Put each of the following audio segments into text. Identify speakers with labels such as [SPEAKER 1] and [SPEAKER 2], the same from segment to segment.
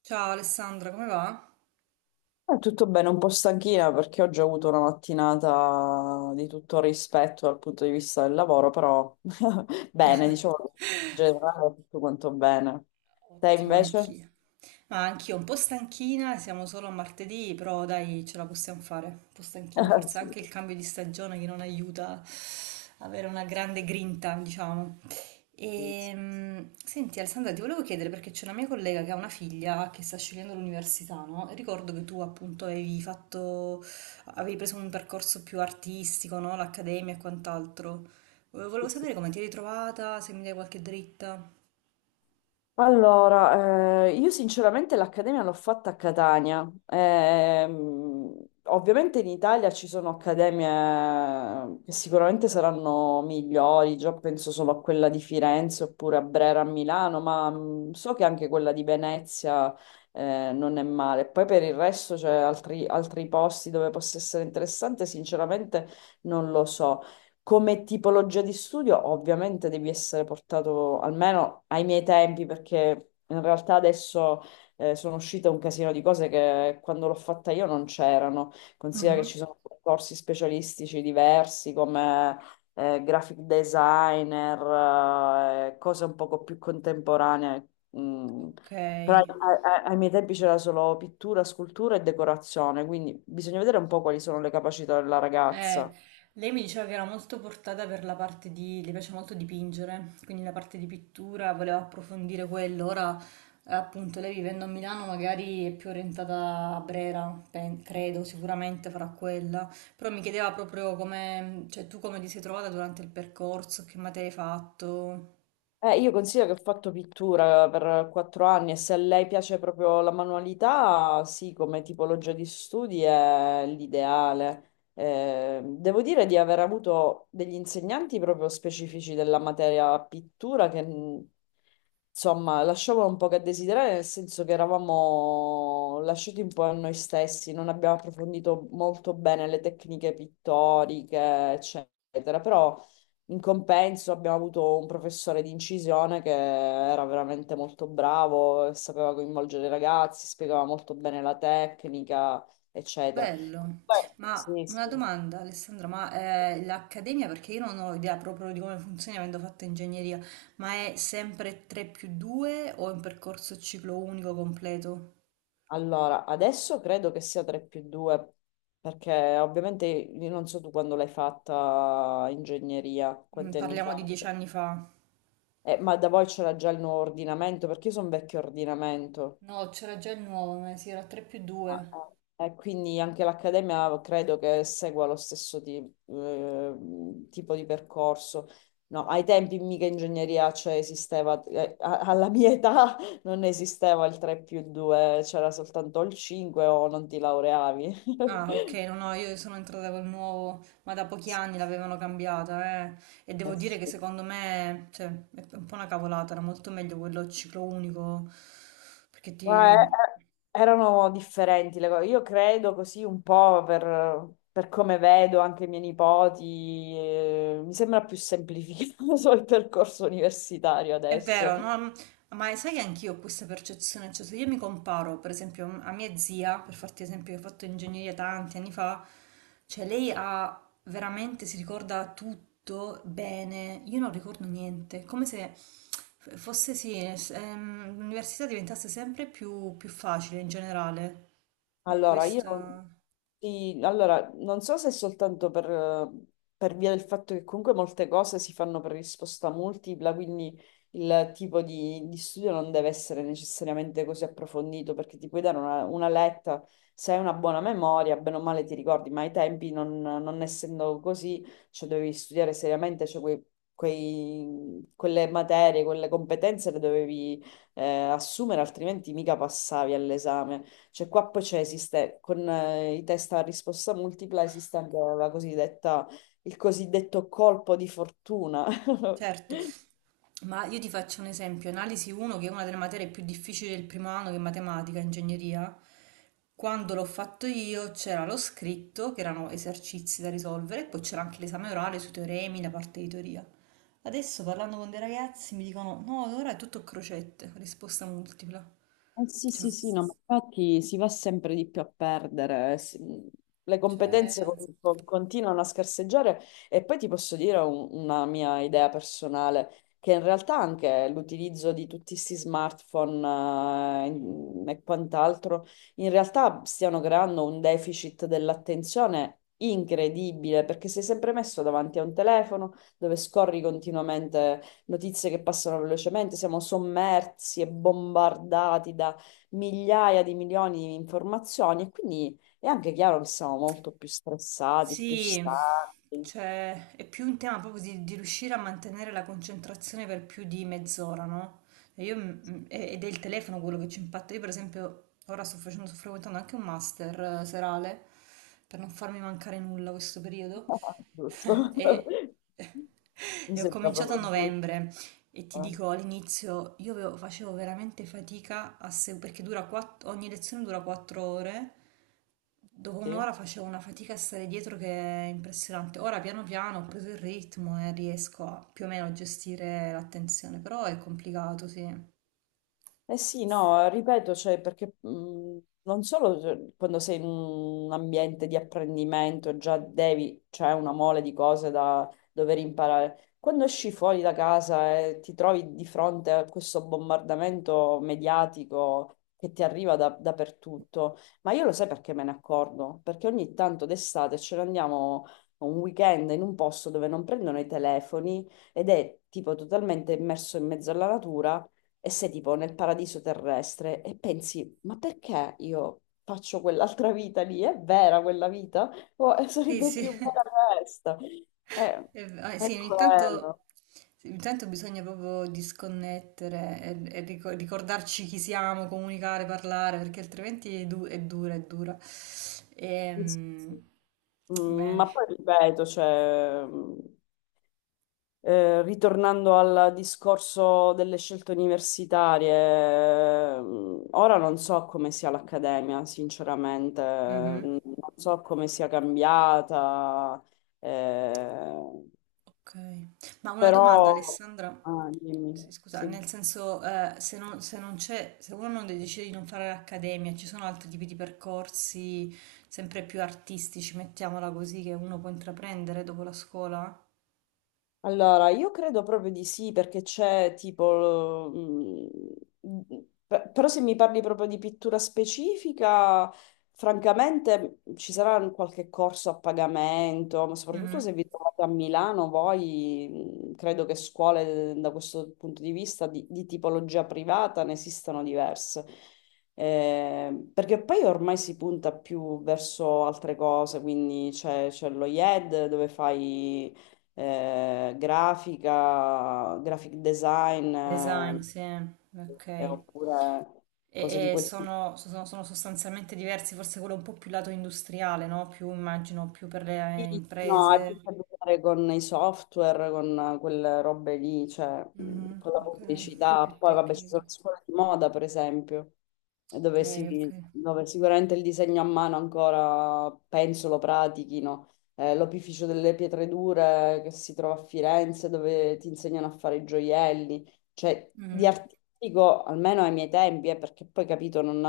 [SPEAKER 1] Ciao Alessandra, come va?
[SPEAKER 2] Tutto bene, un po' stanchina perché oggi ho avuto una mattinata di tutto rispetto dal punto di vista del lavoro, però bene, diciamo, in generale tutto quanto bene. Te
[SPEAKER 1] Ottimo,
[SPEAKER 2] invece?
[SPEAKER 1] anch'io. Ma anch'io un po' stanchina, siamo solo a martedì, però dai, ce la possiamo fare. Un po' stanchina, forse anche il cambio di stagione che non aiuta a avere una grande grinta, diciamo.
[SPEAKER 2] Sì, sì,
[SPEAKER 1] E, senti Alessandra, ti volevo chiedere perché c'è una mia collega che ha una figlia che sta scegliendo l'università, no? E ricordo che tu appunto avevi preso un percorso più artistico, no? L'accademia e quant'altro.
[SPEAKER 2] sì,
[SPEAKER 1] Volevo
[SPEAKER 2] sì.
[SPEAKER 1] sapere come ti eri trovata, se mi dai qualche dritta.
[SPEAKER 2] Allora, io sinceramente l'accademia l'ho fatta a Catania. Ovviamente in Italia ci sono accademie che sicuramente saranno migliori, già penso solo a quella di Firenze oppure a Brera a Milano, ma so che anche quella di Venezia, non è male. Poi per il resto c'è altri posti dove possa essere interessante, sinceramente non lo so. Come tipologia di studio, ovviamente devi essere portato almeno ai miei tempi, perché in realtà adesso sono uscite un casino di cose che quando l'ho fatta io non c'erano. Considera che
[SPEAKER 1] Mhm.
[SPEAKER 2] ci sono corsi specialistici diversi come graphic designer, cose un poco più contemporanee. Mm.
[SPEAKER 1] Ok.
[SPEAKER 2] Però ai miei tempi c'era solo pittura, scultura e decorazione, quindi bisogna vedere un po' quali sono le capacità della
[SPEAKER 1] Eh,
[SPEAKER 2] ragazza.
[SPEAKER 1] lei mi diceva che era molto portata per la parte di, le piace molto dipingere, quindi la parte di pittura, voleva approfondire quello, ora appunto lei vivendo a Milano magari è più orientata a Brera, credo, sicuramente farà quella, però mi chiedeva proprio come, cioè tu come ti sei trovata durante il percorso, che materia hai fatto.
[SPEAKER 2] Io considero che ho fatto pittura per 4 anni e se a lei piace proprio la manualità, sì, come tipologia di studi è l'ideale. Devo dire di aver avuto degli insegnanti proprio specifici della materia pittura che, insomma, lasciavano un po' che desiderare, nel senso che eravamo lasciati un po' a noi stessi, non abbiamo approfondito molto bene le tecniche pittoriche, eccetera, però. In compenso abbiamo avuto un professore di incisione che era veramente molto bravo, e sapeva coinvolgere i ragazzi, spiegava molto bene la tecnica, eccetera.
[SPEAKER 1] Bello,
[SPEAKER 2] Comunque,
[SPEAKER 1] ma
[SPEAKER 2] sì,
[SPEAKER 1] una
[SPEAKER 2] sì.
[SPEAKER 1] domanda Alessandra, ma l'accademia, perché io non ho idea proprio di come funzioni avendo fatto ingegneria, ma è sempre 3 più 2 o è un percorso ciclo unico completo?
[SPEAKER 2] Allora, adesso credo che sia 3 più 2, perché ovviamente io non so tu quando l'hai fatta ingegneria, quanti anni
[SPEAKER 1] Parliamo
[SPEAKER 2] fa.
[SPEAKER 1] di 10 anni fa.
[SPEAKER 2] Ma da voi c'era già il nuovo ordinamento, perché io sono vecchio ordinamento.
[SPEAKER 1] No, c'era già il nuovo, ma sì, era 3 più
[SPEAKER 2] Ah,
[SPEAKER 1] 2.
[SPEAKER 2] eh. E quindi anche l'Accademia credo che segua lo stesso eh, tipo di percorso. No, ai tempi mica ingegneria, cioè esisteva, alla mia età non esisteva il 3 più 2, c'era soltanto il 5 o non ti laureavi.
[SPEAKER 1] Ah, ok, no, no, io sono entrata col nuovo, ma da pochi anni l'avevano cambiata, eh. E devo
[SPEAKER 2] Eh
[SPEAKER 1] dire
[SPEAKER 2] sì.
[SPEAKER 1] che secondo me, cioè, è un po' una cavolata, era molto meglio quello ciclo unico, perché
[SPEAKER 2] Ma,
[SPEAKER 1] ti...
[SPEAKER 2] erano differenti le cose. Io credo così un po' per come vedo anche i miei nipoti, mi sembra più semplificato il percorso universitario
[SPEAKER 1] È
[SPEAKER 2] adesso.
[SPEAKER 1] vero, no? Ma sai che anch'io ho questa percezione, cioè se io mi comparo per esempio a mia zia, per farti esempio che ho fatto ingegneria tanti anni fa, cioè lei ha veramente, si ricorda tutto bene, io non ricordo niente, come se fosse sì, l'università diventasse sempre più facile in generale, ho
[SPEAKER 2] Allora, io,
[SPEAKER 1] questa...
[SPEAKER 2] sì, allora, non so se è soltanto per via del fatto che comunque molte cose si fanno per risposta multipla, quindi il tipo di studio non deve essere necessariamente così approfondito, perché ti puoi dare una letta, se hai una buona memoria, bene o male ti ricordi, ma ai tempi non essendo così, cioè dovevi studiare seriamente, cioè quelle materie, quelle competenze le dovevi assumere, altrimenti mica passavi all'esame. Cioè qua poi c'è, esiste, con i test a risposta multipla esiste anche la cosiddetta, il cosiddetto colpo di fortuna.
[SPEAKER 1] Certo, ma io ti faccio un esempio, analisi 1 che è una delle materie più difficili del primo anno che è matematica, ingegneria, quando l'ho fatto io c'era lo scritto, che erano esercizi da risolvere, e poi c'era anche l'esame orale sui teoremi, la parte di teoria. Adesso parlando con dei ragazzi mi dicono no, ora è tutto crocette, risposta multipla.
[SPEAKER 2] Eh sì,
[SPEAKER 1] Cioè,
[SPEAKER 2] sì, sì, no, ma infatti si va sempre di più a perdere, le
[SPEAKER 1] cioè,
[SPEAKER 2] competenze continuano a scarseggiare e poi ti posso dire una mia idea personale, che in realtà anche l'utilizzo di tutti questi smartphone e quant'altro, in realtà stiano creando un deficit dell'attenzione incredibile, perché sei sempre messo davanti a un telefono dove scorri continuamente notizie che passano velocemente, siamo sommersi e bombardati da migliaia di milioni di informazioni e quindi è anche chiaro che siamo molto più stressati, più
[SPEAKER 1] Sì,
[SPEAKER 2] stanchi.
[SPEAKER 1] cioè è più un tema proprio di riuscire a mantenere la concentrazione per più di mezz'ora, no? E io, ed è il telefono quello che ci impatta. Io, per esempio, ora sto frequentando anche un master serale per non farmi mancare nulla questo periodo.
[SPEAKER 2] Giusto?
[SPEAKER 1] E,
[SPEAKER 2] Mi
[SPEAKER 1] e ho
[SPEAKER 2] sembra
[SPEAKER 1] cominciato a
[SPEAKER 2] proprio giusto.
[SPEAKER 1] novembre. E ti
[SPEAKER 2] Eh?
[SPEAKER 1] dico, all'inizio io facevo veramente fatica a se- perché dura ogni lezione dura 4 ore. Dopo
[SPEAKER 2] Sì.
[SPEAKER 1] un'ora facevo una fatica a stare dietro che è impressionante. Ora piano piano ho preso il ritmo e riesco a più o meno a gestire l'attenzione, però è complicato, sì.
[SPEAKER 2] Eh sì, no, ripeto, cioè, perché non solo cioè, quando sei in un ambiente di apprendimento già devi, c'è una mole di cose da dover imparare. Quando esci fuori da casa e ti trovi di fronte a questo bombardamento mediatico che ti arriva dappertutto, ma io lo sai perché me ne accorgo? Perché ogni tanto d'estate ce ne andiamo un weekend in un posto dove non prendono i telefoni ed è tipo totalmente immerso in mezzo alla natura e sei tipo nel paradiso terrestre e pensi, ma perché io faccio quell'altra vita lì? È vera quella vita? O
[SPEAKER 1] Sì,
[SPEAKER 2] sarebbe
[SPEAKER 1] sì.
[SPEAKER 2] più bella questa? Eh,
[SPEAKER 1] Ah,
[SPEAKER 2] è quello.
[SPEAKER 1] sì, ogni tanto bisogna proprio disconnettere e ricordarci chi siamo, comunicare, parlare, perché altrimenti è dura, è dura.
[SPEAKER 2] Sì, sì.
[SPEAKER 1] Ehm, Bene.
[SPEAKER 2] Ma poi ripeto, cioè, ritornando al discorso delle scelte universitarie, ora non so come sia l'accademia, sinceramente,
[SPEAKER 1] Mhm.
[SPEAKER 2] non so come sia cambiata. eh,
[SPEAKER 1] Ok. Ma una domanda,
[SPEAKER 2] Però,
[SPEAKER 1] Alessandra.
[SPEAKER 2] ah, dimmi,
[SPEAKER 1] Sì, scusa,
[SPEAKER 2] sì.
[SPEAKER 1] nel senso, se uno non decide di non fare l'accademia, ci sono altri tipi di percorsi sempre più artistici, mettiamola così, che uno può intraprendere dopo la scuola?
[SPEAKER 2] Allora, io credo proprio di sì, perché c'è tipo, mm, Però se mi parli proprio di pittura specifica, francamente ci sarà un qualche corso a pagamento, ma soprattutto
[SPEAKER 1] Mhm.
[SPEAKER 2] se vi trovate a Milano, voi credo che scuole da questo punto di vista di tipologia privata ne esistano diverse. Perché poi ormai si punta più verso altre cose, quindi c'è lo IED dove fai grafica, graphic design,
[SPEAKER 1] Design, sì, ok.
[SPEAKER 2] oppure cose di
[SPEAKER 1] E
[SPEAKER 2] quel tipo.
[SPEAKER 1] sono sostanzialmente diversi, forse quello è un po' più lato industriale, no? Più immagino, più per
[SPEAKER 2] Sì.
[SPEAKER 1] le
[SPEAKER 2] No, ha
[SPEAKER 1] imprese.
[SPEAKER 2] più a che fare con i software, con quelle robe lì, cioè
[SPEAKER 1] Mhm,
[SPEAKER 2] con la
[SPEAKER 1] ok,
[SPEAKER 2] pubblicità.
[SPEAKER 1] più
[SPEAKER 2] Poi vabbè, ci sono
[SPEAKER 1] tecnico.
[SPEAKER 2] le scuole di moda, per esempio, e
[SPEAKER 1] Ok, ok.
[SPEAKER 2] dove sicuramente il disegno a mano ancora, penso, lo pratichino. L'opificio delle pietre dure che si trova a Firenze, dove ti insegnano a fare i gioielli. Cioè, di
[SPEAKER 1] Mhm,
[SPEAKER 2] artistico, almeno ai miei tempi, perché poi capito,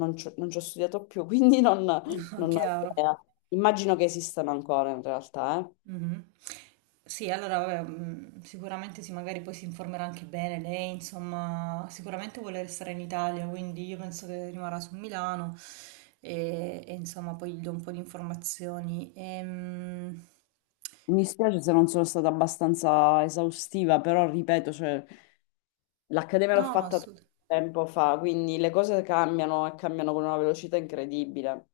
[SPEAKER 2] non ci ho studiato più, quindi non non ho
[SPEAKER 1] Chiaro.
[SPEAKER 2] idea. Immagino che esistano ancora in realtà, eh.
[SPEAKER 1] Mhm. Sì, allora, vabbè, sicuramente sì, magari poi si informerà anche bene lei, insomma, sicuramente vuole restare in Italia, quindi io penso che rimarrà su Milano e insomma poi gli do un po' di informazioni.
[SPEAKER 2] Mi spiace se non sono stata abbastanza esaustiva, però ripeto, cioè, l'accademia l'ho
[SPEAKER 1] No,
[SPEAKER 2] fatta
[SPEAKER 1] assolutamente.
[SPEAKER 2] tempo fa, quindi le cose cambiano e cambiano con una velocità incredibile.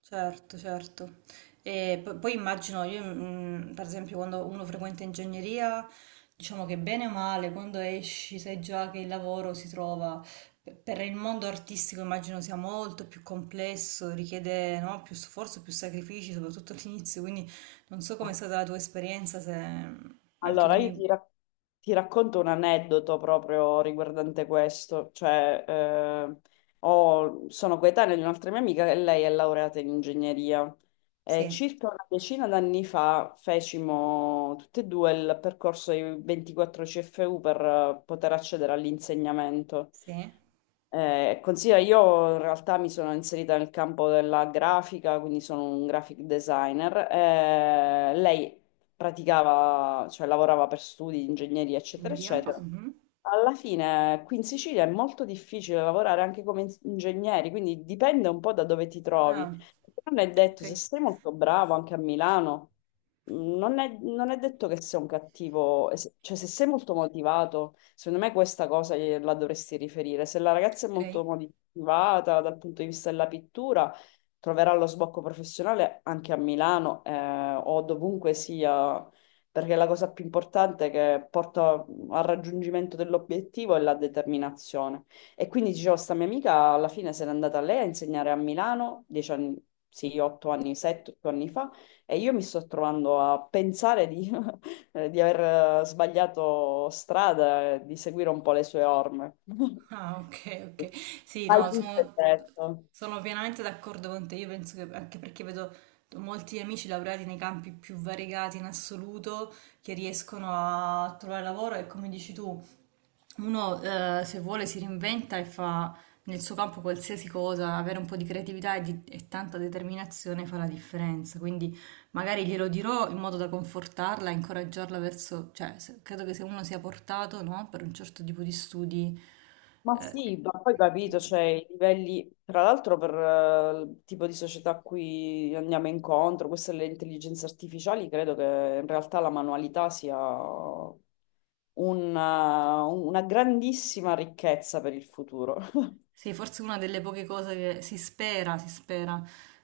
[SPEAKER 1] Certo, certo. E poi immagino, io per esempio quando uno frequenta ingegneria, diciamo che bene o male, quando esci sai già che il lavoro si trova. Per il mondo artistico immagino sia molto più complesso, richiede, no, più sforzo, più sacrifici, soprattutto all'inizio, quindi non so com'è stata la tua esperienza, se anche lì
[SPEAKER 2] Allora, io ti,
[SPEAKER 1] mi...
[SPEAKER 2] rac- ti racconto un aneddoto proprio riguardante questo, cioè sono coetanea di un'altra mia amica e lei è laureata in ingegneria e
[SPEAKER 1] Sì,
[SPEAKER 2] circa una decina d'anni fa fecimo tutte e due il percorso dei 24 CFU per poter accedere all'insegnamento.
[SPEAKER 1] sì,
[SPEAKER 2] Considera, io in realtà mi sono inserita nel campo della grafica, quindi sono un graphic designer. Lei praticava, cioè lavorava per studi di ingegneria, eccetera,
[SPEAKER 1] ingegneria.
[SPEAKER 2] eccetera.
[SPEAKER 1] Mhm.
[SPEAKER 2] Alla fine qui in Sicilia è molto difficile lavorare anche come ingegneri, quindi dipende un po' da dove ti trovi.
[SPEAKER 1] Ah,
[SPEAKER 2] Non è
[SPEAKER 1] ok,
[SPEAKER 2] detto, se sei molto bravo anche a Milano, non è detto che sei un cattivo, cioè se sei molto motivato, secondo me questa cosa gliela dovresti riferire. Se la ragazza è
[SPEAKER 1] ok.
[SPEAKER 2] molto motivata dal punto di vista della pittura, troverà lo sbocco professionale anche a Milano o dovunque sia, perché la cosa più importante che porta al raggiungimento dell'obiettivo è la determinazione. E quindi dicevo, sta mia amica alla fine se n'è andata lei a insegnare a Milano, 10 anni, sì, 8 anni, 7, 8 anni fa, e io mi sto trovando a pensare di, di aver sbagliato strada, e di seguire un po' le sue orme.
[SPEAKER 1] Ah, ok, ok. Sì,
[SPEAKER 2] Hai
[SPEAKER 1] no,
[SPEAKER 2] tutto e
[SPEAKER 1] sono,
[SPEAKER 2] detto.
[SPEAKER 1] sono pienamente d'accordo con te. Io penso che anche perché vedo molti amici laureati nei campi più variegati in assoluto che riescono a trovare lavoro e come dici tu, uno se vuole si reinventa e fa nel suo campo qualsiasi cosa, avere un po' di creatività e tanta determinazione fa la differenza. Quindi magari glielo dirò in modo da confortarla, incoraggiarla verso, cioè credo che se uno sia portato, no, per un certo tipo di studi,
[SPEAKER 2] Ma sì,
[SPEAKER 1] eh,
[SPEAKER 2] ma poi capito, cioè i livelli, tra l'altro per il tipo di società a cui andiamo incontro, queste le intelligenze artificiali, credo che in realtà la manualità sia una grandissima ricchezza per il futuro.
[SPEAKER 1] sì, forse una delle poche cose che si spera,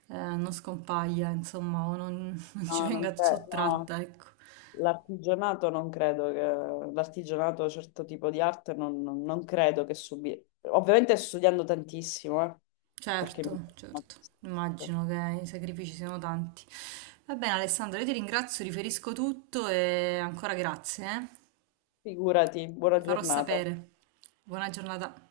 [SPEAKER 1] non scompaia, insomma, o non, non ci
[SPEAKER 2] No, non
[SPEAKER 1] venga
[SPEAKER 2] credo, no,
[SPEAKER 1] sottratta, ecco.
[SPEAKER 2] l'artigianato non credo che, l'artigianato, certo tipo di arte, non credo che subire. Ovviamente studiando tantissimo, perché mi.
[SPEAKER 1] Certo, certo, immagino che i sacrifici siano tanti. Va bene Alessandro, io ti ringrazio, riferisco tutto e ancora grazie, eh.
[SPEAKER 2] Figurati, buona
[SPEAKER 1] Ti farò
[SPEAKER 2] giornata.
[SPEAKER 1] sapere. Buona giornata.